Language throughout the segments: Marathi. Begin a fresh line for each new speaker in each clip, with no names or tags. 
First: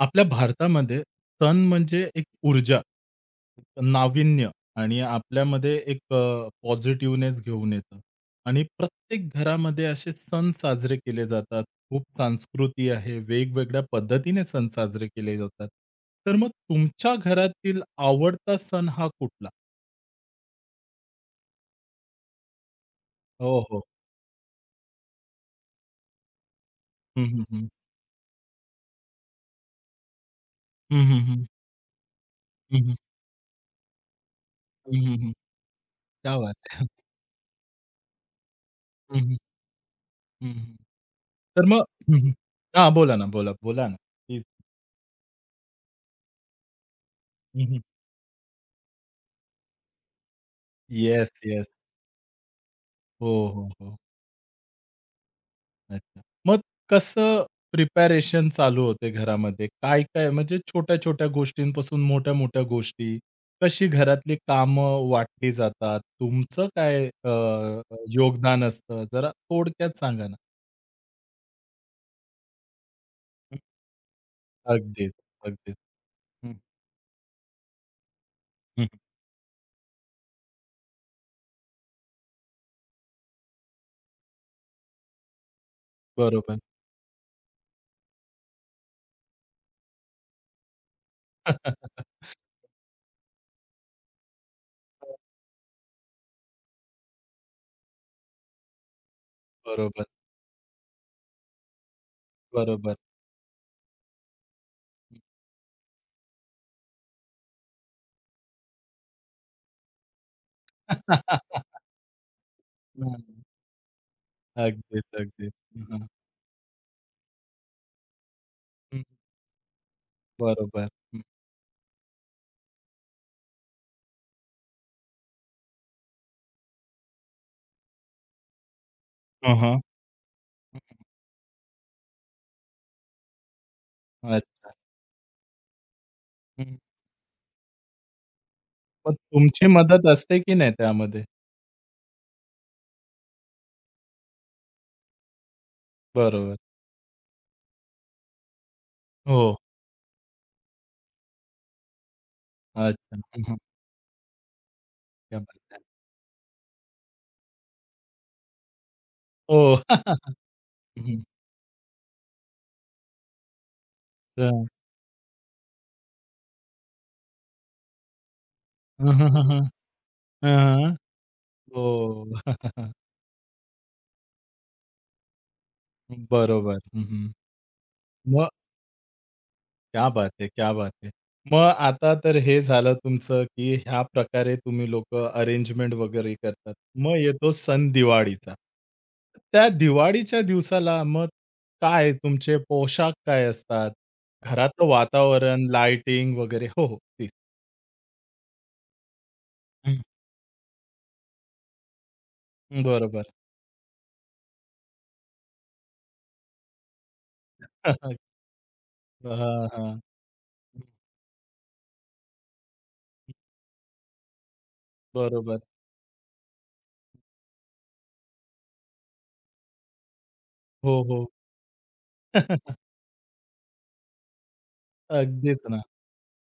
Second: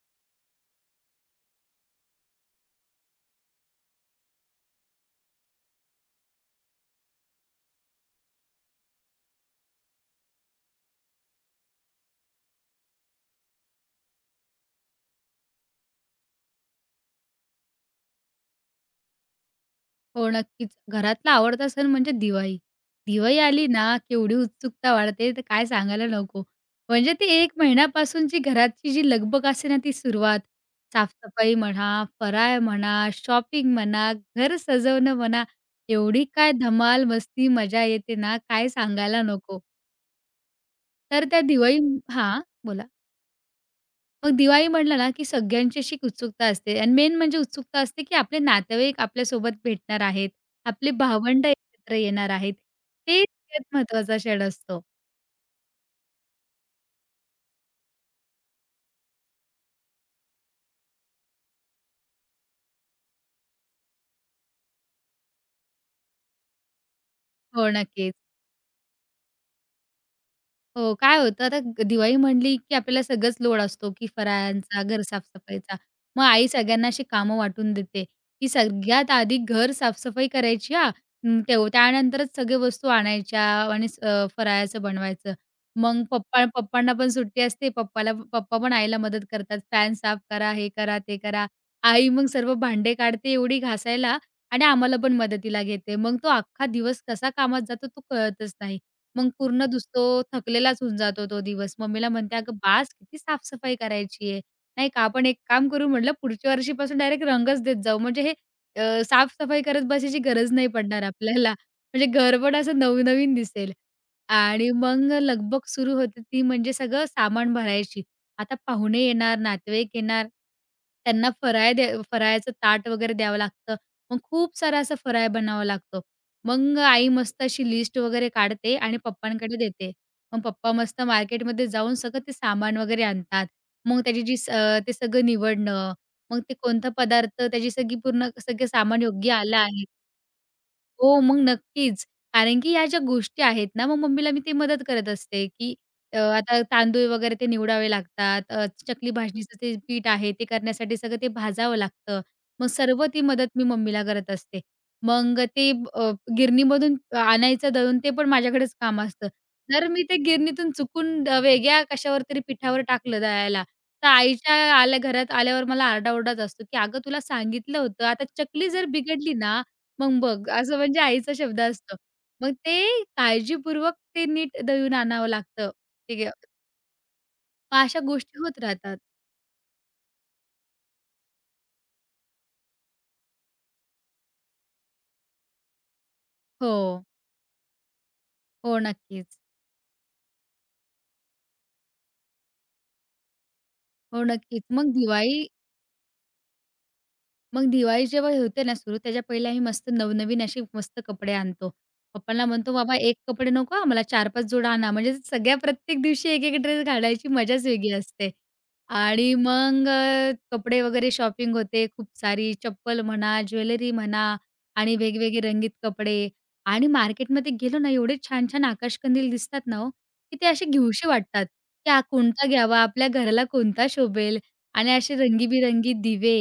आपल्या भारतामध्ये सण म्हणजे एक ऊर्जा, एक नाविन्य आणि आपल्यामध्ये एक पॉझिटिव्हनेस घेऊन येतं आणि प्रत्येक घरामध्ये असे सण साजरे केले जातात. खूप संस्कृती आहे, वेगवेगळ्या पद्धतीने सण साजरे केले जातात. तर मग तुमच्या घरातील आवडता सण हा कुठला?
हो, नक्कीच. घरातला आवडता सण म्हणजे दिवाळी. दिवाळी
हो,
आली
हो.
ना, केवढी उत्सुकता वाढते तर काय सांगायला नको. म्हणजे
हं,
ती
हं,
1
हं.
महिन्यापासूनची घराची जी लगबग असते ना, ती सुरुवात.
हं, हं, हं.
साफसफाई म्हणा, फराळ
हं,
म्हणा,
हं.
शॉपिंग म्हणा, घर सजवणं
हं,
म्हणा, एवढी
क्या
काय
बात है!
धमाल, मस्ती, मजा येते ना, काय
हं,
सांगायला
हं.
नको.
हं,
तर त्या
तर
दिवाळी
मग हं, हं.
हां, बोला.
हां, बोला ना. बोला, बोला ना.
मग दिवाळी म्हटलं ना, की सगळ्यांची अशी एक उत्सुकता असते आणि मेन म्हणजे उत्सुकता असते, की आपले नातेवाईक आपल्यासोबत भेटणार आहेत, आपले
येस,
भावंड
येस.
एकत्र येणार आहेत. ते
हो, हो,
सगळ्यात
हो.
महत्त्वाचा क्षण असतो.
अच्छा. मग कसं प्रिपरेशन चालू होते घरामध्ये? काय-काय म्हणजे छोट्या-छोट्या गोष्टींपासून मोठ्या-मोठ्या गोष्टी, कशी घरातली कामं वाटली जातात? तुमचं काय
हो, नक्कीच.
योगदान असतं? जरा थोडक्यात सांगा ना.
हो, काय होतं आता दिवाळी म्हणली, की आपल्याला सगळंच
हं.
लोड असतो, की फराळांचा, घर
अगदीच,
साफसफाईचा
अगदीच.
सफाईचा मग आई
हं.
सगळ्यांना अशी कामं वाटून देते, की
हं.
सगळ्यात आधी घर साफसफाई करायची हां. अं, तेव त्यानंतरच सगळ्या वस्तू आणायच्या आणि फराळाचं बनवायचं. मग पप्पा
बरोबर.
पप्पांना पण सुट्टी असते. पप्पा पण आईला मदत करतात. फॅन साफ करा, हे करा, ते करा. आई मग सर्व भांडे काढते एवढी घासायला आणि आम्हाला पण मदतीला घेते. मग तो अख्खा दिवस कसा कामात जातो तो कळतच नाही. मग पूर्ण
बरोबर,
दिसतो थकलेलाच होऊन जातो तो दिवस. मम्मीला म्हणते, "अगं बास,
बरोबर.
किती साफसफाई करायची आहे. नाही का
हं.
आपण एक काम करू," म्हटलं, "पुढच्या वर्षीपासून डायरेक्ट रंगच देत जाऊ. म्हणजे हे साफ-सफाई करत बसायची गरज नाही पडणार आपल्याला. म्हणजे घर पण असं
हं.
नवनवीन दिसेल." आणि मग
अगदीच, अगदीच.
लगबग
हं,
सुरू
हं.
होते ती म्हणजे सगळं सामान भरायची. आता पाहुणे येणार, नातेवाईक येणार,
बरोबर. हं.
त्यांना फराळ द्या फराळाचं ताट वगैरे द्यावं लागतं. मग खूप सारं असं फराळ बनावं लागतं. मग आई मस्त अशी लिस्ट वगैरे काढते आणि पप्पांकडे देते. मग पप्पा
हं.
मस्त मार्केटमध्ये जाऊन सगळं ते सामान वगैरे आणतात. मग त्याची जी
अच्छा.
ते सगळं निवडणं, मग ते कोणता पदार्थ त्याची सगळी पूर्ण सगळं सामान
मग
योग्य आलं
तुमची
आहे.
मदत असते की नाही
हो,
त्यामध्ये?
मग नक्कीच. कारण की या ज्या गोष्टी आहेत ना, मग मम्मीला मी ते मदत करत असते, की
बरोबर.
आता तांदूळ वगैरे ते निवडावे लागतात. चकली
हो.
भाजणीचं ते पीठ आहे, ते करण्यासाठी सगळं ते भाजावं लागतं. मग सर्व
अच्छा.
ती
हं,
मदत
हं.
मी मम्मीला करत असते.
क्या
मग ते
बात है.
अ, गिरणीमधून आणायचं दळून, ते पण माझ्याकडेच काम असतं.
हो.
जर मी ते गिरणीतून
हं, हं.
चुकून वेगळ्या कशावर तरी पिठावर टाकलं दळायला, तर
तर
आईच्या आल्या घरात आल्यावर मला आरडाओरडाच असतो, की "अगं तुला सांगितलं होतं, आता चकली जर
हं, हं,
बिघडली
हं,
ना,
हं.
मग बघ," असं
हं, हं.
म्हणजे आईचा शब्द असतो.
हो.
मग ते काळजीपूर्वक ते नीट दळून आणावं लागतं. ठीक आहे.
बरोबर. हं, हं.
मग अशा गोष्टी
मग?
होत राहतात.
क्या बात है! क्या बात है! मग आता तर हे झालं तुमचं, की ह्या प्रकारे तुम्ही लोकं अरेंजमेंट वगैरे
हो.
करतात. मग येतो सण दिवाळीचा.
हो, नक्कीच.
त्या दिवाळीच्या दिवसाला मग काय तुमचे पोशाख काय असतात?
हो, नक्कीच.
घरातलं
मग दिवाळी
वातावरण, लाइटिंग वगैरे हो, हो. प्लीज.
मग दिवाळी जेव्हा होते ना सुरू, त्याच्या पहिले आम्ही मस्त
हं.
नवनवीन असे मस्त कपडे आणतो. पप्पांना म्हणतो, "बाबा, एक
बरोबर.
कपडे नको आम्हाला 4-5 जोडा आणा." म्हणजे सगळ्या प्रत्येक दिवशी एक-एक ड्रेस घालायची मजाच वेगळी असते. आणि
हां,
मग
हां.
कपडे वगैरे शॉपिंग होते खूप सारी. चप्पल म्हणा, ज्वेलरी म्हणा आणि वेगवेगळे
बरोबर.
रंगीत कपडे. आणि मार्केटमध्ये गेलो ना, एवढे छान-छान आकाशकंदील दिसतात ना हो, की ते असे
हो,
घेऊशे
हो.
वाटतात, की हा कोणता घ्यावा, आपल्या घराला कोणता शोभेल. आणि असे
अगदीच ना.
रंगीबेरंगी दिवे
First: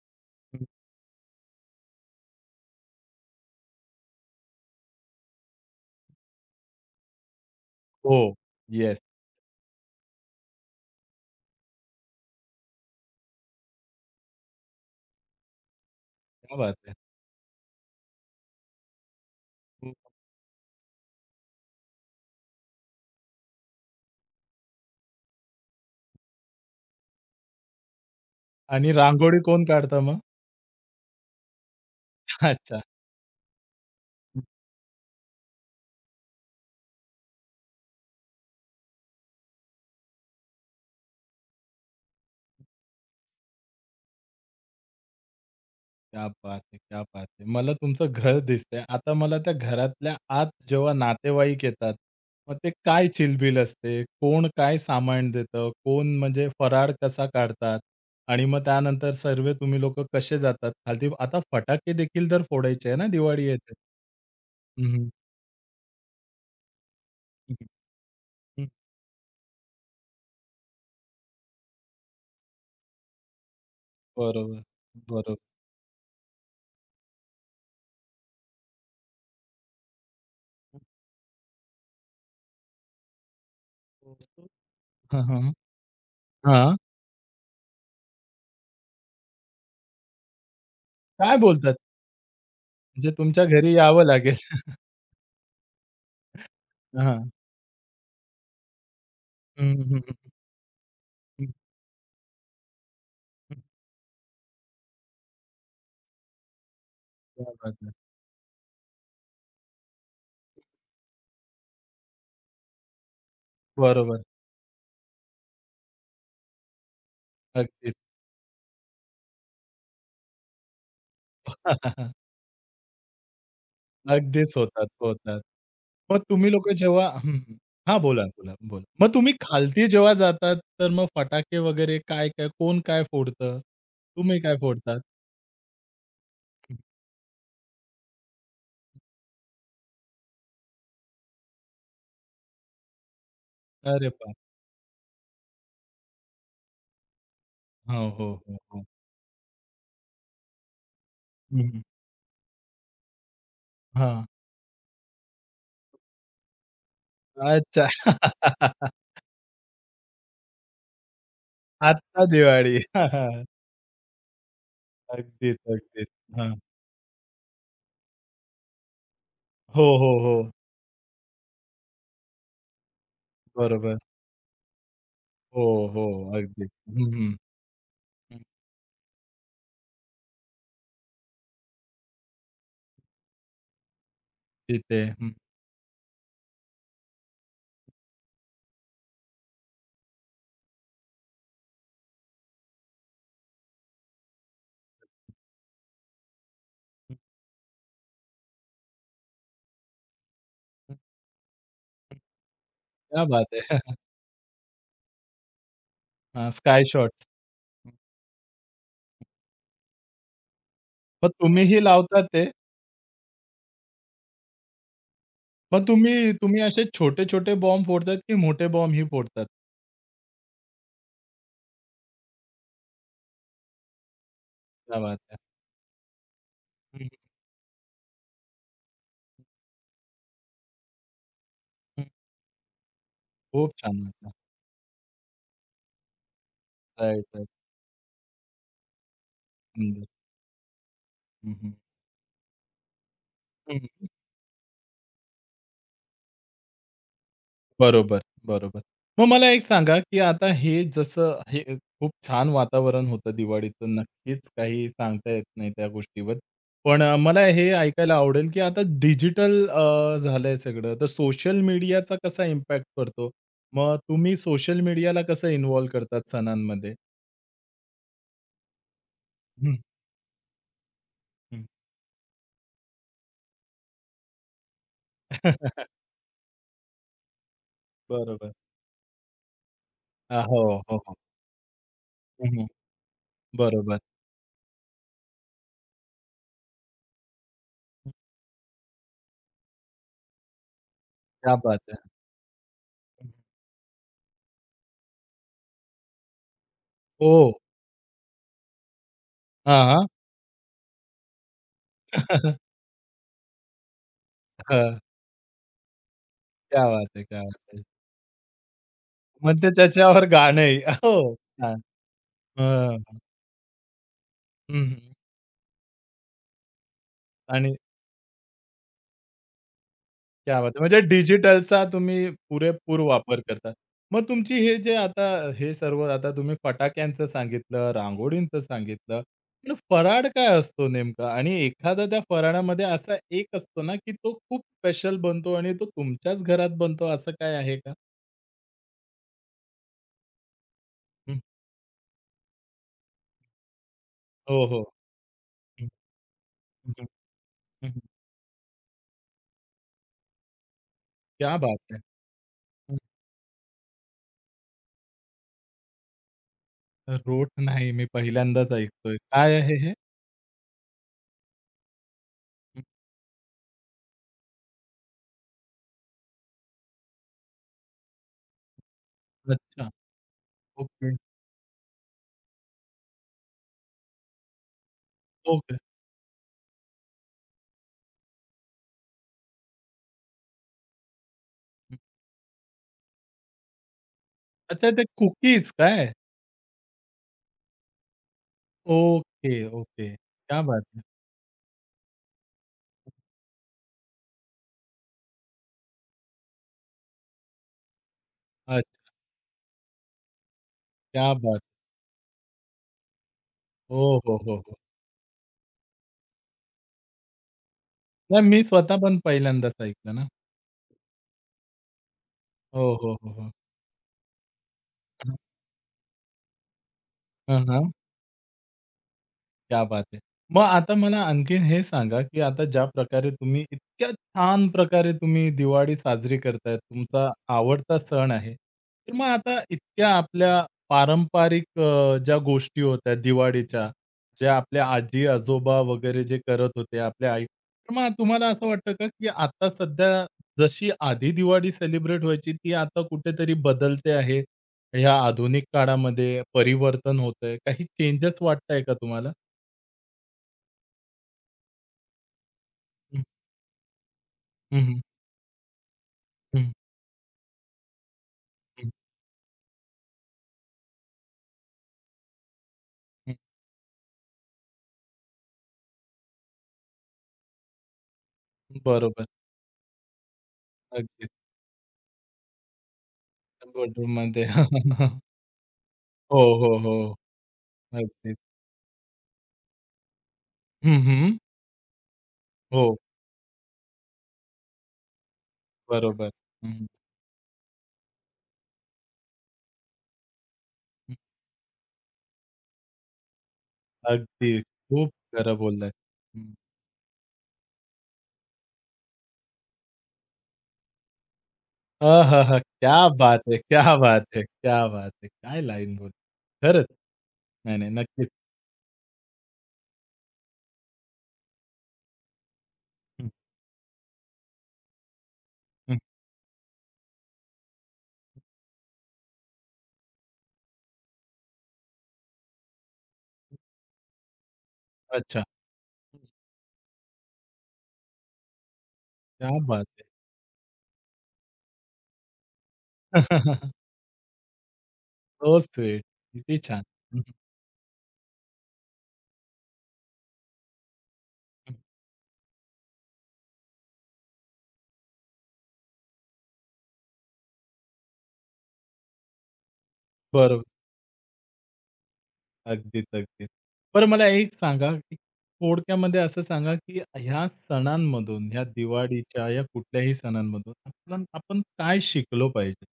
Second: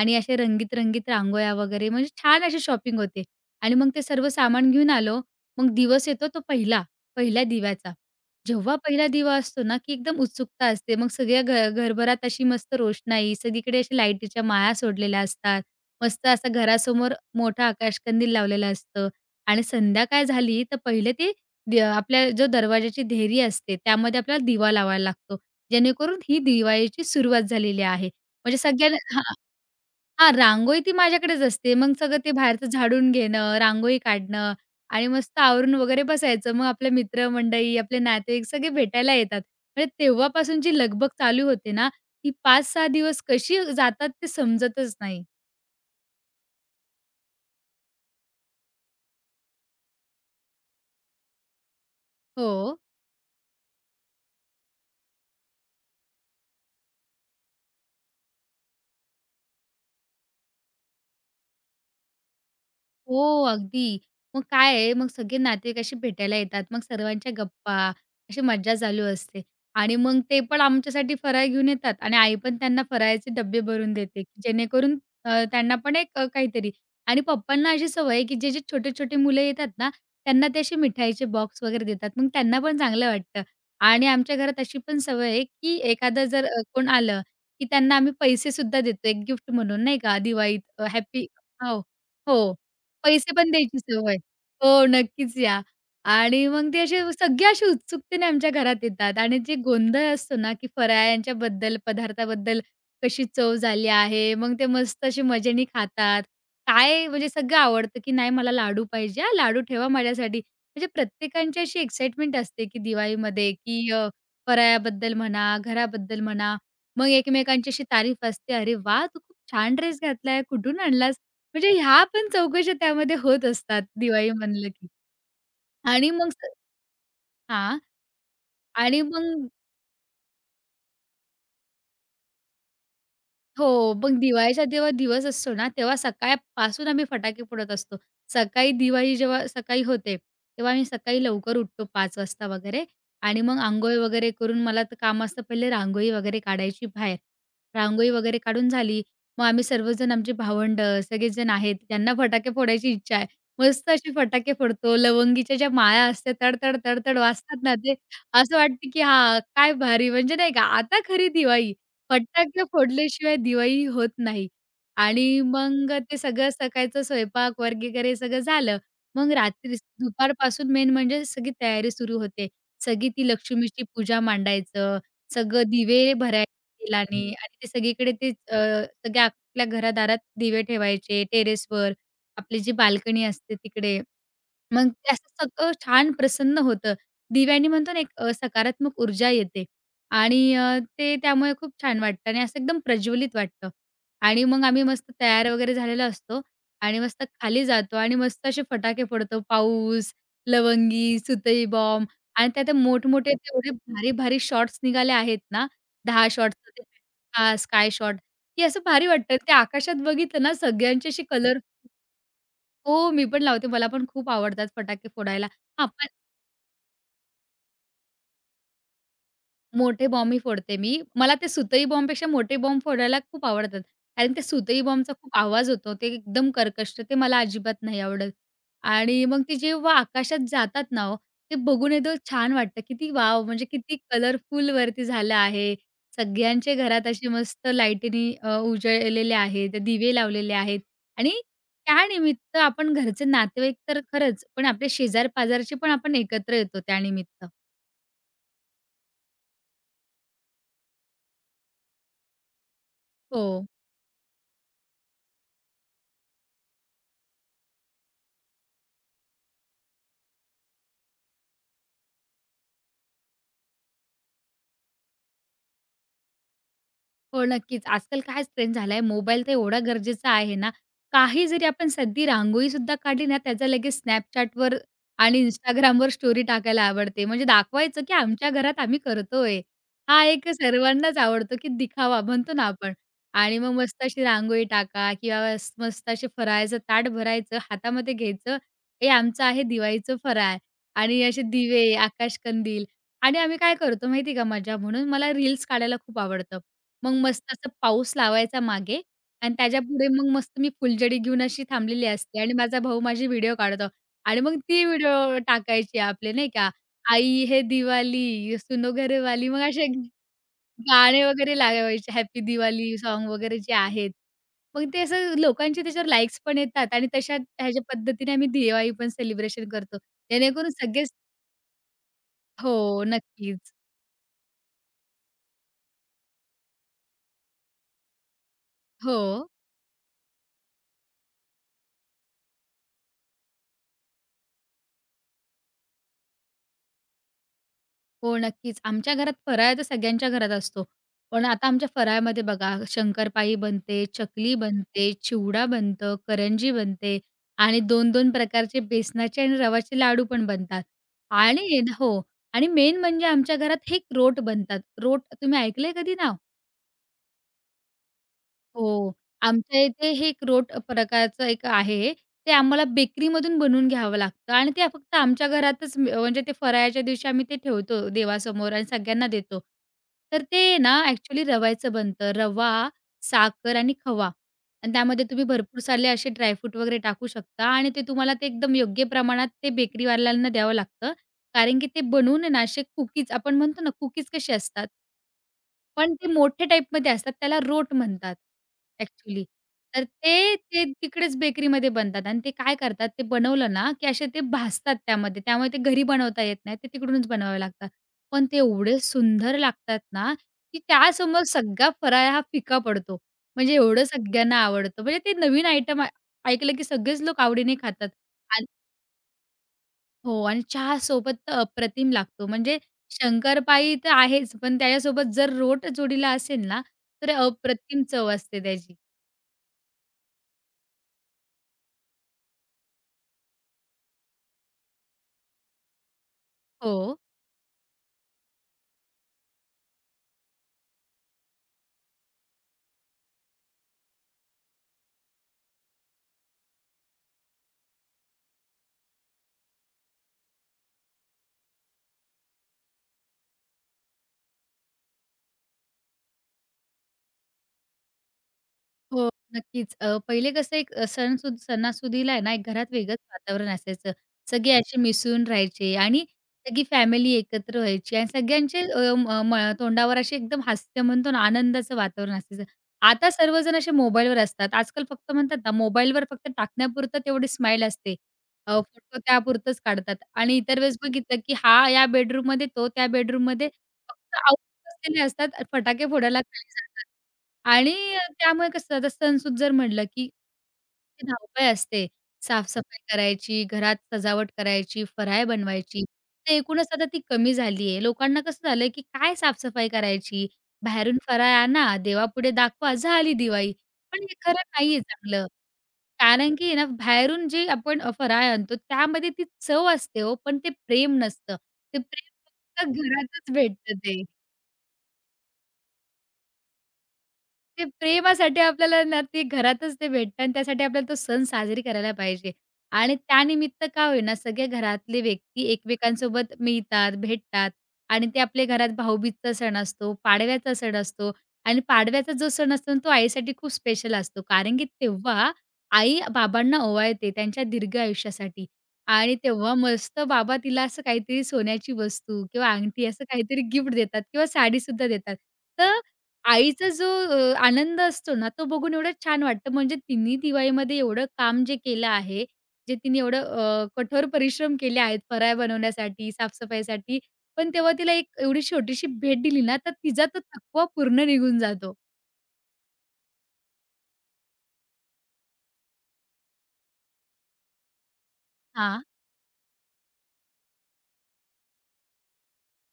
आणि असे रंगीत-रंगीत रांगोळ्या वगैरे म्हणजे छान अशी शॉपिंग होते. आणि मग ते सर्व सामान घेऊन आलो. मग दिवस येतो तो पहिला, पहिल्या दिव्याचा.
हो.
जेव्हा
येस.
पहिला दिवा असतो ना, की एकदम उत्सुकता असते. मग सगळ्या घरभरात अशी मस्त रोषणाई, सगळीकडे अशा लाईटीच्या माळा सोडलेल्या असतात. मस्त असा
क्या बात है!
घरासमोर मोठा आकाशकंदील लावलेला असतं आणि संध्याकाळ झाली तर पहिले ते आपल्या जो दरवाजाची देहरी असते, त्यामध्ये आपल्याला दिवा लावायला लागतो. जेणेकरून ही दिवाळीची सुरुवात झालेली आहे. म्हणजे
आणि
सगळ्यांना.
रांगोळी कोण काढतं मग?
हां, रांगोळी ती माझ्याकडेच असते. मग सगळं ते बाहेरचं
अच्छा.
झाडून घेणं, रांगोळी काढणं आणि मस्त आवरून वगैरे बसायचं. मग आपले मित्रमंडळी, आपले नातेवाईक सगळे भेटायला येतात. म्हणजे तेव्हापासून जी लगबग चालू होते ना, ती 5-6 दिवस कशी जातात ते समजतच नाही.
क्या बात है! क्या बात है! मला तुमचं घर दिसतंय. आता मला त्या घरातल्या आत जेव्हा नातेवाईक येतात, मग ते
हो.
काय चिलबिल असते? कोण काय सामान देतं? कोण म्हणजे फराळ कसा काढतात? आणि मग त्यानंतर सर्व तुम्ही लोकं कसे जातात खालती? आता फटाके देखील तर फोडायचे आहे ना
हो,
दिवाळी येते.
अगदी. मग काय
हं,
आहे, मग
हं.
सगळे नातेवाईक असे भेटायला येतात. मग सर्वांच्या
हं,
गप्पा, अशी मज्जा चालू असते. आणि मग ते पण आमच्यासाठी फराळ घेऊन येतात आणि आई पण त्यांना फराळाचे डब्बे भरून देते, की
बरोबर.
जेणेकरून
बरोबर.
त्यांना पण एक काहीतरी. आणि पप्पांना अशी सवय आहे, की जे जे छोटे-छोटे मुलं येतात ना, त्यांना ते असे मिठाईचे बॉक्स वगैरे देतात. मग त्यांना पण चांगलं वाटतं. आणि आमच्या
पोहोचतो.
घरात अशी पण
हां,
सवय आहे,
हां.
की एखादं जर कोण आलं, की त्यांना आम्ही पैसेसुद्धा देतो एक गिफ्ट म्हणून, नाही का? दिवाळीत हॅपी.
काय बोलतात?
हो, हो.
म्हणजे
पैसे
तुमच्या
पण
घरी
द्यायची
यावं
सवय.
लागेल.
हो, नक्कीच या. आणि मग ते असे
हां.
सगळे असे उत्सुकतेने आमच्या घरात येतात आणि जे
हं, हं, हं,
गोंधळ
हं.
असतो ना, की फराळांच्याबद्दल, पदार्थाबद्दल, कशी चव झाली आहे. मग ते मस्त अशी मजेने खातात. काय म्हणजे
क्या
सगळं
बात है!
आवडतं, की नाही मला लाडू पाहिजे हां, लाडू ठेवा माझ्यासाठी. म्हणजे प्रत्येकांची अशी एक्साईटमेंट असते, की दिवाळीमध्ये की
बरोबर.
फराळाबद्दल म्हणा, घराबद्दल म्हणा. मग एकमेकांची अशी
अगदी.
तारीफ असते, "अरे वाह! तू खूप छान ड्रेस घातलाय. कुठून आणलास?" म्हणजे ह्या पण चौकशा त्यामध्ये होत असतात दिवाळी
अगदीच
म्हणलं
होतात,
की.
होतात.
आणि
मग
मग
तुम्ही लोकं जेव्हा हं, हं.
हां.
हां, बोला, बोला, बोला.
आणि
मग
मग
तुम्ही खालती जेव्हा जातात, तर मग फटाके वगैरे काय-काय, कोण काय फोडतं?
हो, मग
तुम्ही काय
दिवाळीचा जेव्हा
फोडतात?
दिवस असतो ना, तेव्हा सकाळपासून आम्ही फटाके फोडत असतो. सकाळी दिवाळी जेव्हा सकाळी होते, तेव्हा आम्ही सकाळी लवकर उठतो 5 वाजता वगैरे आणि मग अंघोळ
अरे
वगैरे
बाप!
करून मला तर काम असतं पहिले रांगोळी वगैरे काढायची बाहेर.
हो,
रांगोळी
हो,
वगैरे
हो,
काढून
हो.
झाली, मग आम्ही सर्वजण आमचे भावंडं सगळेजण
हं,
आहेत,
हं.
ज्यांना फटाके फोडायची इच्छा आहे. मस्त असे
हां.
फटाके फोडतो. लवंगीच्या ज्या माळ्या असतात तड-तड, तडतड वाजतात ना,
अच्छा.
ते असं वाटतं की हां, काय भारी म्हणजे नाही का, आता खरी दिवाळी.
आत्ता
फटाके
दिवाळी. हां,
फोडल्याशिवाय
हां.
दिवाळी होत नाही. आणि
अगदीच,
मग
अगदीच.
ते सगळं
हां.
सकाळचं स्वयंपाक वगैरे सगळं झालं. मग रात्री
हो, हो, हो.
दुपारपासून मेन म्हणजे सगळी तयारी सुरू होते. सगळी ती लक्ष्मीची
बरोबर.
पूजा मांडायचं,
हो,
सगळं दिवे
हो.
भरायचे
अगदी. हं,
तेलाने
हं.
आणि ते सगळीकडे ते
हं.
सगळ्या आपल्या घरादारात दिवे ठेवायचे, टेरेसवर, आपली जी बाल्कनी असते तिकडे. मग
तिथे.
ते
हं.
असं सगळं छान प्रसन्न होतं. दिव्यानी म्हणतो ना, एक सकारात्मक ऊर्जा येते आणि ते त्यामुळे खूप छान वाटतं आणि असं एकदम प्रज्वलित वाटतं. आणि मग आम्ही मस्त तयार वगैरे झालेलो असतो आणि मस्त खाली जातो आणि मस्त असे फटाके फोडतो. पाऊस, लवंगी, सुतई बॉम्ब आणि त्यात ते
क्या
मोठमोठे
बात
एवढे
है!
भारी-भारी शॉट्स निघाले आहेत ना, 10 shots,
sky shots.
Sky shot, की असं भारी वाटतं. ते आकाशात बघितलं ना, सगळ्यांचे असे
मग
कलर.
तुम्हीही लावता ते?
हो, मी पण लावते. मला पण खूप आवडतात फटाके फोडायला.
मग
हां,
तुम्ही तुम्ही असे छोटे-छोटे बॉम्ब फोडतात, की मोठे बॉम्ब ही फोडतात?
मोठे बॉम्बही फोडते मी. मला ते सुतई बॉम्बपेक्षा मोठे बॉम्ब फोडायला खूप आवडतात. कारण ते सुतई
क्या
बॉम्बचा
बात
खूप
है!
आवाज होतो. ते एकदम कर्कश. तर
हं,
ते मला अजिबात नाही आवडत. आणि मग ते जेव्हा आकाशात जातात ना हो, ते बघून
हं.
एकदम छान वाटतं. किती वॉव! म्हणजे
खूप छान
किती
वाटलं.
कलरफुल वरती झालं आहे. सगळ्यांच्या घरात
राइट,
असे
राइट.
मस्त लाईटीनी उजळलेले आहेत,
सुंदर.
दिवे लावलेले आहेत. आणि
हं, हं.
त्यानिमित्त आपण घरचे नातेवाईक तर
हं.
खरंच, पण आपले शेजार-पाजारचे पण आपण एकत्र येतो त्यानिमित्त.
बरोबर, बरोबर. मग मला एक सांगा, की आता हे जसं हे खूप छान वातावरण होतं
हो.
दिवाळीचं. नक्कीच काही सांगता येत नाही त्या गोष्टीवर. पण मला हे ऐकायला आवडेल, की आता डिजिटल झालंय सगळं. तर सोशल मीडियाचा कसा इम्पॅक्ट पडतो? मग तुम्ही सोशल मीडियाला कसं इन्व्हॉल्व करतात सणांमध्ये?
हो, नक्कीच. आजकाल काय ट्रेंड झालाय, मोबाईल तर
हं,
एवढा गरजेचा आहे ना, काही
हं.
जरी आपण साधी सुद्धा काढली ना, त्याचा लगेच Snapchatवर आणि Instagramवर स्टोरी टाकायला आवडते. म्हणजे दाखवायचं, की आमच्या
बरोबर.
घरात आम्ही करतोय. हा एक
हो, हो, हो.
सर्वांनाच आवडतो, की दिखावा
हं,
म्हणतो ना
हं.
आपण. आणि मग
बरोबर.
मस्त अशी रांगोळी टाका किंवा मस्त असे फराळाचं ताट भरायचं, हातामध्ये घ्यायचं, "हे आमचं आहे दिवाळीचं फराळ," आणि असे
क्या बात
दिवे,
है!
आकाशकंदील. आणि आम्ही काय करतो माहिती का मजा म्हणून, मला रील्स काढायला खूप आवडतं. मग
ओह!
मस्त असा पाऊस लावायचा मागे आणि
हां, हां.
त्याच्यापुढे मग मस्त मी फुलझडी घेऊन अशी थांबलेली असते आणि माझा भाऊ माझे व्हिडिओ काढतो आणि मग ती
हां.
व्हिडिओ टाकायची आपले नाही का,
क्या बात है!
"आई
क्या
हे
बात है!
दिवाली, सुनो घरवाली."
मग
मग
ते
असे
त्याच्यावर गाणंही. हो.
गाणे वगैरे
हां.
लागायचे हॅपी दिवाली
हं, हं.
सॉन्ग वगैरे जे आहेत. मग
हं.
ते असं लोकांचे त्याच्यावर लाईक्स पण येतात आणि तशा
आणि
ह्याच्या पद्धतीने आम्ही दिवाळी पण सेलिब्रेशन करतो.
क्या बात
जेणेकरून
है! म्हणजे
सगळेच.
डिजिटलचा तुम्ही पुरेपूर
हो,
वापर करता.
नक्कीच.
मग तुमची हे जे आता हे सर्व आता तुम्ही फटाक्यांचं सांगितलं, रांगोळींचं
हो.
सांगितलं. पण फराळ काय असतो नेमका? आणि एखादा त्या फराळामध्ये असा एक असतो ना, की तो खूप स्पेशल बनतो आणि तो तुमच्याच घरात बनतो असं काय आहे का?
हो, नक्कीच. आमच्या घरात फराळ तर सगळ्यांच्या घरात असतो.
हं.
पण आता आमच्या फराळमध्ये बघा शंकरपाळी बनते, चकली
हो, हो.
बनते, चिवडा
हं,
बनतं, करंजी
हं, हं,
बनते आणि
हं, हं.
2-2 प्रकारचे बेसनाचे आणि रवाचे लाडू पण बनतात.
क्या
आणि
बात है!
हो, आणि मेन
हं.
म्हणजे आमच्या घरात हे रोट बनतात. रोट तुम्ही ऐकलंय कधी नाव?
रोट नाही मी पहिल्यांदाच
हो.
ऐकतोय. काय आहे
आमच्या
हे?
इथे हे एक रोट प्रकारचं एक आहे. ते
हं.
आम्हाला बेकरीमधून बनवून घ्यावं लागतं आणि ते फक्त आमच्या घरातच म्हणजे ते फराळाच्या दिवशी आम्ही ते ठेवतो देवासमोर आणि सगळ्यांना देतो.
अच्छा.
तर ते ना
ओके,
ॲक्चुअली रव्याचं बनतं. रवा, साखर आणि खवा आणि त्यामध्ये तुम्ही
ओके.
भरपूर सारे असे ड्रायफ्रूट वगैरे टाकू शकता आणि ते तुम्हाला ते एकदम योग्य प्रमाणात ते बेकरीवाल्यांना द्यावं लागतं, कारण की
हं.
ते बनवून आहे ना असे कुकीज आपण म्हणतो ना कुकीज कसे असतात.
अच्छा ते कुकीज काय?
पण ते मोठे टाइपमध्ये असतात. त्याला रोट म्हणतात ॲक्चुअली.
ओके,
तर
ओके.
ते
क्या बात
ते
है!
तिकडेच बेकरीमध्ये बनतात आणि ते काय करतात ते बनवलं ना, की असे ते भाजतात त्यामध्ये. त्यामुळे ते घरी बनवता येत नाही. ते तिकडूनच बनवावे लागतात. पण ते एवढे
अच्छा,
सुंदर लागतात ना, की
क्या
त्यासमोर
बात!
सगळा फराळ हा फिका पडतो. म्हणजे
हो,
एवढं
हो, हो,
सगळ्यांना
हो.
आवडतं. म्हणजे ते नवीन आयटम ऐकलं की सगळेच लोक आवडीने खातात.
नाही मी स्वतः पण पहिल्यांदाच ऐकलं ना.
हो, आणि चहासोबत तर अप्रतिम लागतो. म्हणजे
हो, हो, हो, हो.
शंकरपाळी तर आहेच, पण त्याच्यासोबत
हां,
जर रोट जोडीला असेल ना, तर
हां, हां.
अप्रतिम चव असते त्याची.
क्या बात है! मग आता मला आणखीन हे सांगा, की आता ज्या प्रकारे तुम्ही इतक्या छान प्रकारे तुम्ही दिवाळी साजरी करताय,
हो.
तुमचा आवडता सण आहे. तर मग आता इतक्या आपल्या पारंपरिक ज्या गोष्टी होत्या दिवाळीच्या, ज्या आपल्या आजी-आजोबा वगैरे जे करत होते, आपल्या आई तर मग तुम्हाला असं वाटतं का, की आता सध्या जशी आधी दिवाळी सेलिब्रेट व्हायची, ती आता कुठेतरी बदलते आहे? ह्या आधुनिक काळामध्ये परिवर्तन होतंय, काही चेंजेस वाटताय का
हो,
तुम्हाला?
नक्कीच. पहिले कसं एक सणासुदीला आहे ना, एक घरात वेगळंच
हं.
वातावरण असायचं. सगळे
हं, हं.
असे मिसळून राहायचे आणि
हं,
सगळी फॅमिली एकत्र व्हायची आणि सगळ्यांचे
हं,
अ, म म तोंडावर असे एकदम हास्य म्हणतो ना, आनंदाचं वातावरण असायचं. आता
हं.
सर्वजण असे मोबाईलवर असतात. आजकाल फक्त म्हणतात ना, मोबाईलवर फक्त टाकण्यापुरतं तेवढी स्माईल असते. फोटो
बरोबर.
त्यापुरतंच काढतात आणि इतर वेळेस
अगदीच.
बघितलं, की हा या बेडरूममध्ये, तो त्या बेडरूममध्ये फक्त
बेडरूममध्ये.
आवरून बसलेले असतात. फटाके
हो,
फोडायला खाली
हो,
जातात.
हो.
आणि
अगदीच.
त्यामुळे कसं आता सणसूद जर म्हटलं, की
हं,
इतकी
हं.
धावपळ असते. साफ
हो,
करायची, घरात सजावट करायची, फराळ बनवायची.
बरोबर.
तर
हं,
एकूणच आता ती कमी झाली आहे. लोकांना कसं झालंय, की काय साफ करायची?
हं.
बाहेरून फराळ आणा, देवापुढे दाखवा, झाली दिवाळी. पण हे
अगदी.
खरं नाहीये
खूप
चांगलं.
खरं बोललात. हं.
कारण की आहे ना, बाहेरून जे आपण फराळ आणतो त्यामध्ये ती चव असते हो, पण ते प्रेम नसतं. ते प्रेम
आहाहा!
फक्त
क्या बात
घरातच
है! क्या
भेटतं ते.
बात है! क्या बात है! काय लाईन बोलली. खरंच. नाही,
ते
नाही. नक्कीच.
प्रेमासाठी आपल्याला ना, ते घरातच ते भेटतं आणि त्यासाठी आपल्याला तो सण साजरी करायला पाहिजे. आणि
हं,
त्यानिमित्त का होईना सगळे घरातले व्यक्ती
हं.
एकमेकांसोबत मिळतात, भेटतात आणि ते आपल्या घरात भाऊबीजचा सण असतो, पाडव्याचा सण असतो. आणि पाडव्याचा जो सण असतो ना, तो आईसाठी खूप स्पेशल असतो. कारण की
अच्छा.
तेव्हा आई बाबांना ओवाळते त्यांच्या दीर्घ आयुष्यासाठी आणि
क्या
तेव्हा
बात है!
मस्त बाबा तिला असं काहीतरी सोन्याची वस्तू किंवा अंगठी असं काहीतरी गिफ्ट देतात किंवा साडीसुद्धा देतात.
सो
तर
स्वीट. किती छान.
आईचा जो
हं, हं,
आनंद असतो ना, तो बघून एवढं छान वाटतं. म्हणजे तिने दिवाळीमध्ये एवढं काम
हं.
जे केलं आहे, जे तिने एवढं कठोर परिश्रम केले आहेत फराळ बनवण्यासाठी, साफसफाईसाठी, पण तेव्हा तिला एक एवढी छोटीशी भेट दिली ना, तर तिचा तो
बरोबर.
थकवा पूर्ण निघून जातो.
अगदीच, अगदीच. बरं मला एक सांगा, की थोडक्यामध्ये असं सांगा, की ह्या सणांमधून, ह्या
हां.
दिवाळीच्या, या कुठल्याही सणांमधून आपण आपण काय शिकलो पाहिजे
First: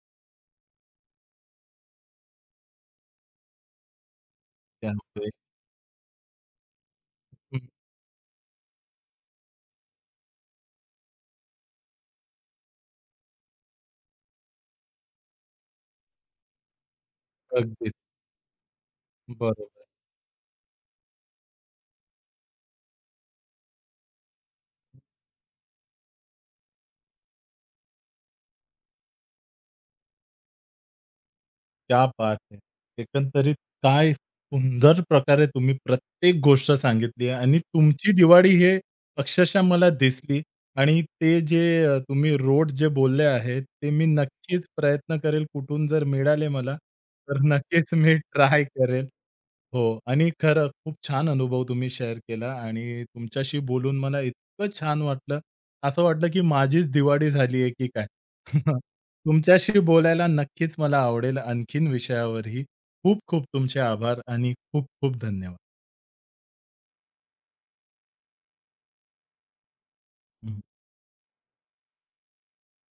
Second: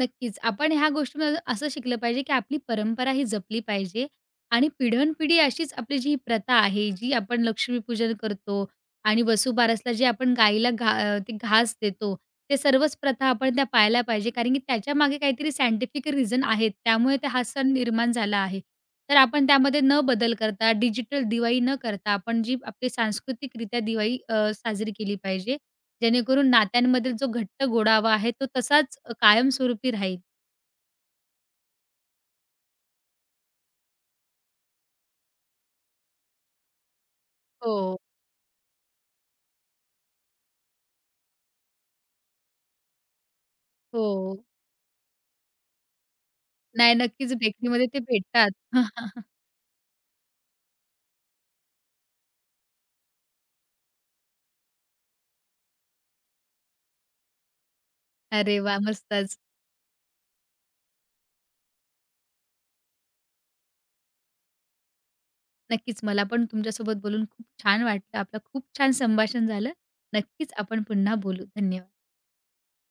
नक्कीच. आपण ह्या गोष्टीतून असं शिकलं पाहिजे, की आपली परंपरा ही जपली पाहिजे आणि
त्यामध्ये?
पिढ्यानपिढी अशीच आपली जी प्रथा आहे, जी आपण
हं,
लक्ष्मीपूजन करतो आणि वसुबारसला जे आपण गाईला ते घास देतो, ते सर्वच प्रथा आपण त्या पाळल्या पाहिजे. कारण की त्याच्यामागे काहीतरी सायंटिफिक रिझन आहेत. त्यामुळे ते हा सण
अगदीच.
निर्माण झाला आहे. तर आपण त्यामध्ये
बरोबर.
न बदल करता, डिजिटल दिवाळी न करता, आपण जी आपली सांस्कृतिकरित्या दिवाळी साजरी केली पाहिजे. जेणेकरून नात्यांमधील जो घट्ट गोडावा आहे तो तसाच कायमस्वरूपी राहील.
क्या बात है! एकंदरीत काय सुंदर प्रकारे तुम्ही प्रत्येक गोष्ट सांगितली आहे. आणि
हो,
तुमची दिवाळी हे अक्षरशः मला दिसली आणि ते जे तुम्ही रोड जे बोलले आहेत, ते मी
हो.
नक्कीच प्रयत्न करेल कुठून जर मिळाले मला,
नाही, नक्कीच
तर
बेकरीमध्ये
नक्कीच
ते
मी
भेटतात.
ट्राय करेल. हो आणि खरं खूप छान अनुभव तुम्ही शेअर केला आणि तुमच्याशी बोलून मला इतकं छान वाटलं असं वाटलं की माझीच दिवाळी झाली आहे की काय?
अरे वाह! मस्तच.
तुमच्याशी बोलायला नक्कीच मला आवडेल आणखीन विषयावरही. खूप खूप तुमचे आभार आणि खूप खूप धन्यवाद.
नक्कीच मला पण तुमच्यासोबत बोलून खूप छान वाटलं. आपलं खूप छान संभाषण झालं. नक्कीच आपण पुन्हा बोलू. धन्यवाद.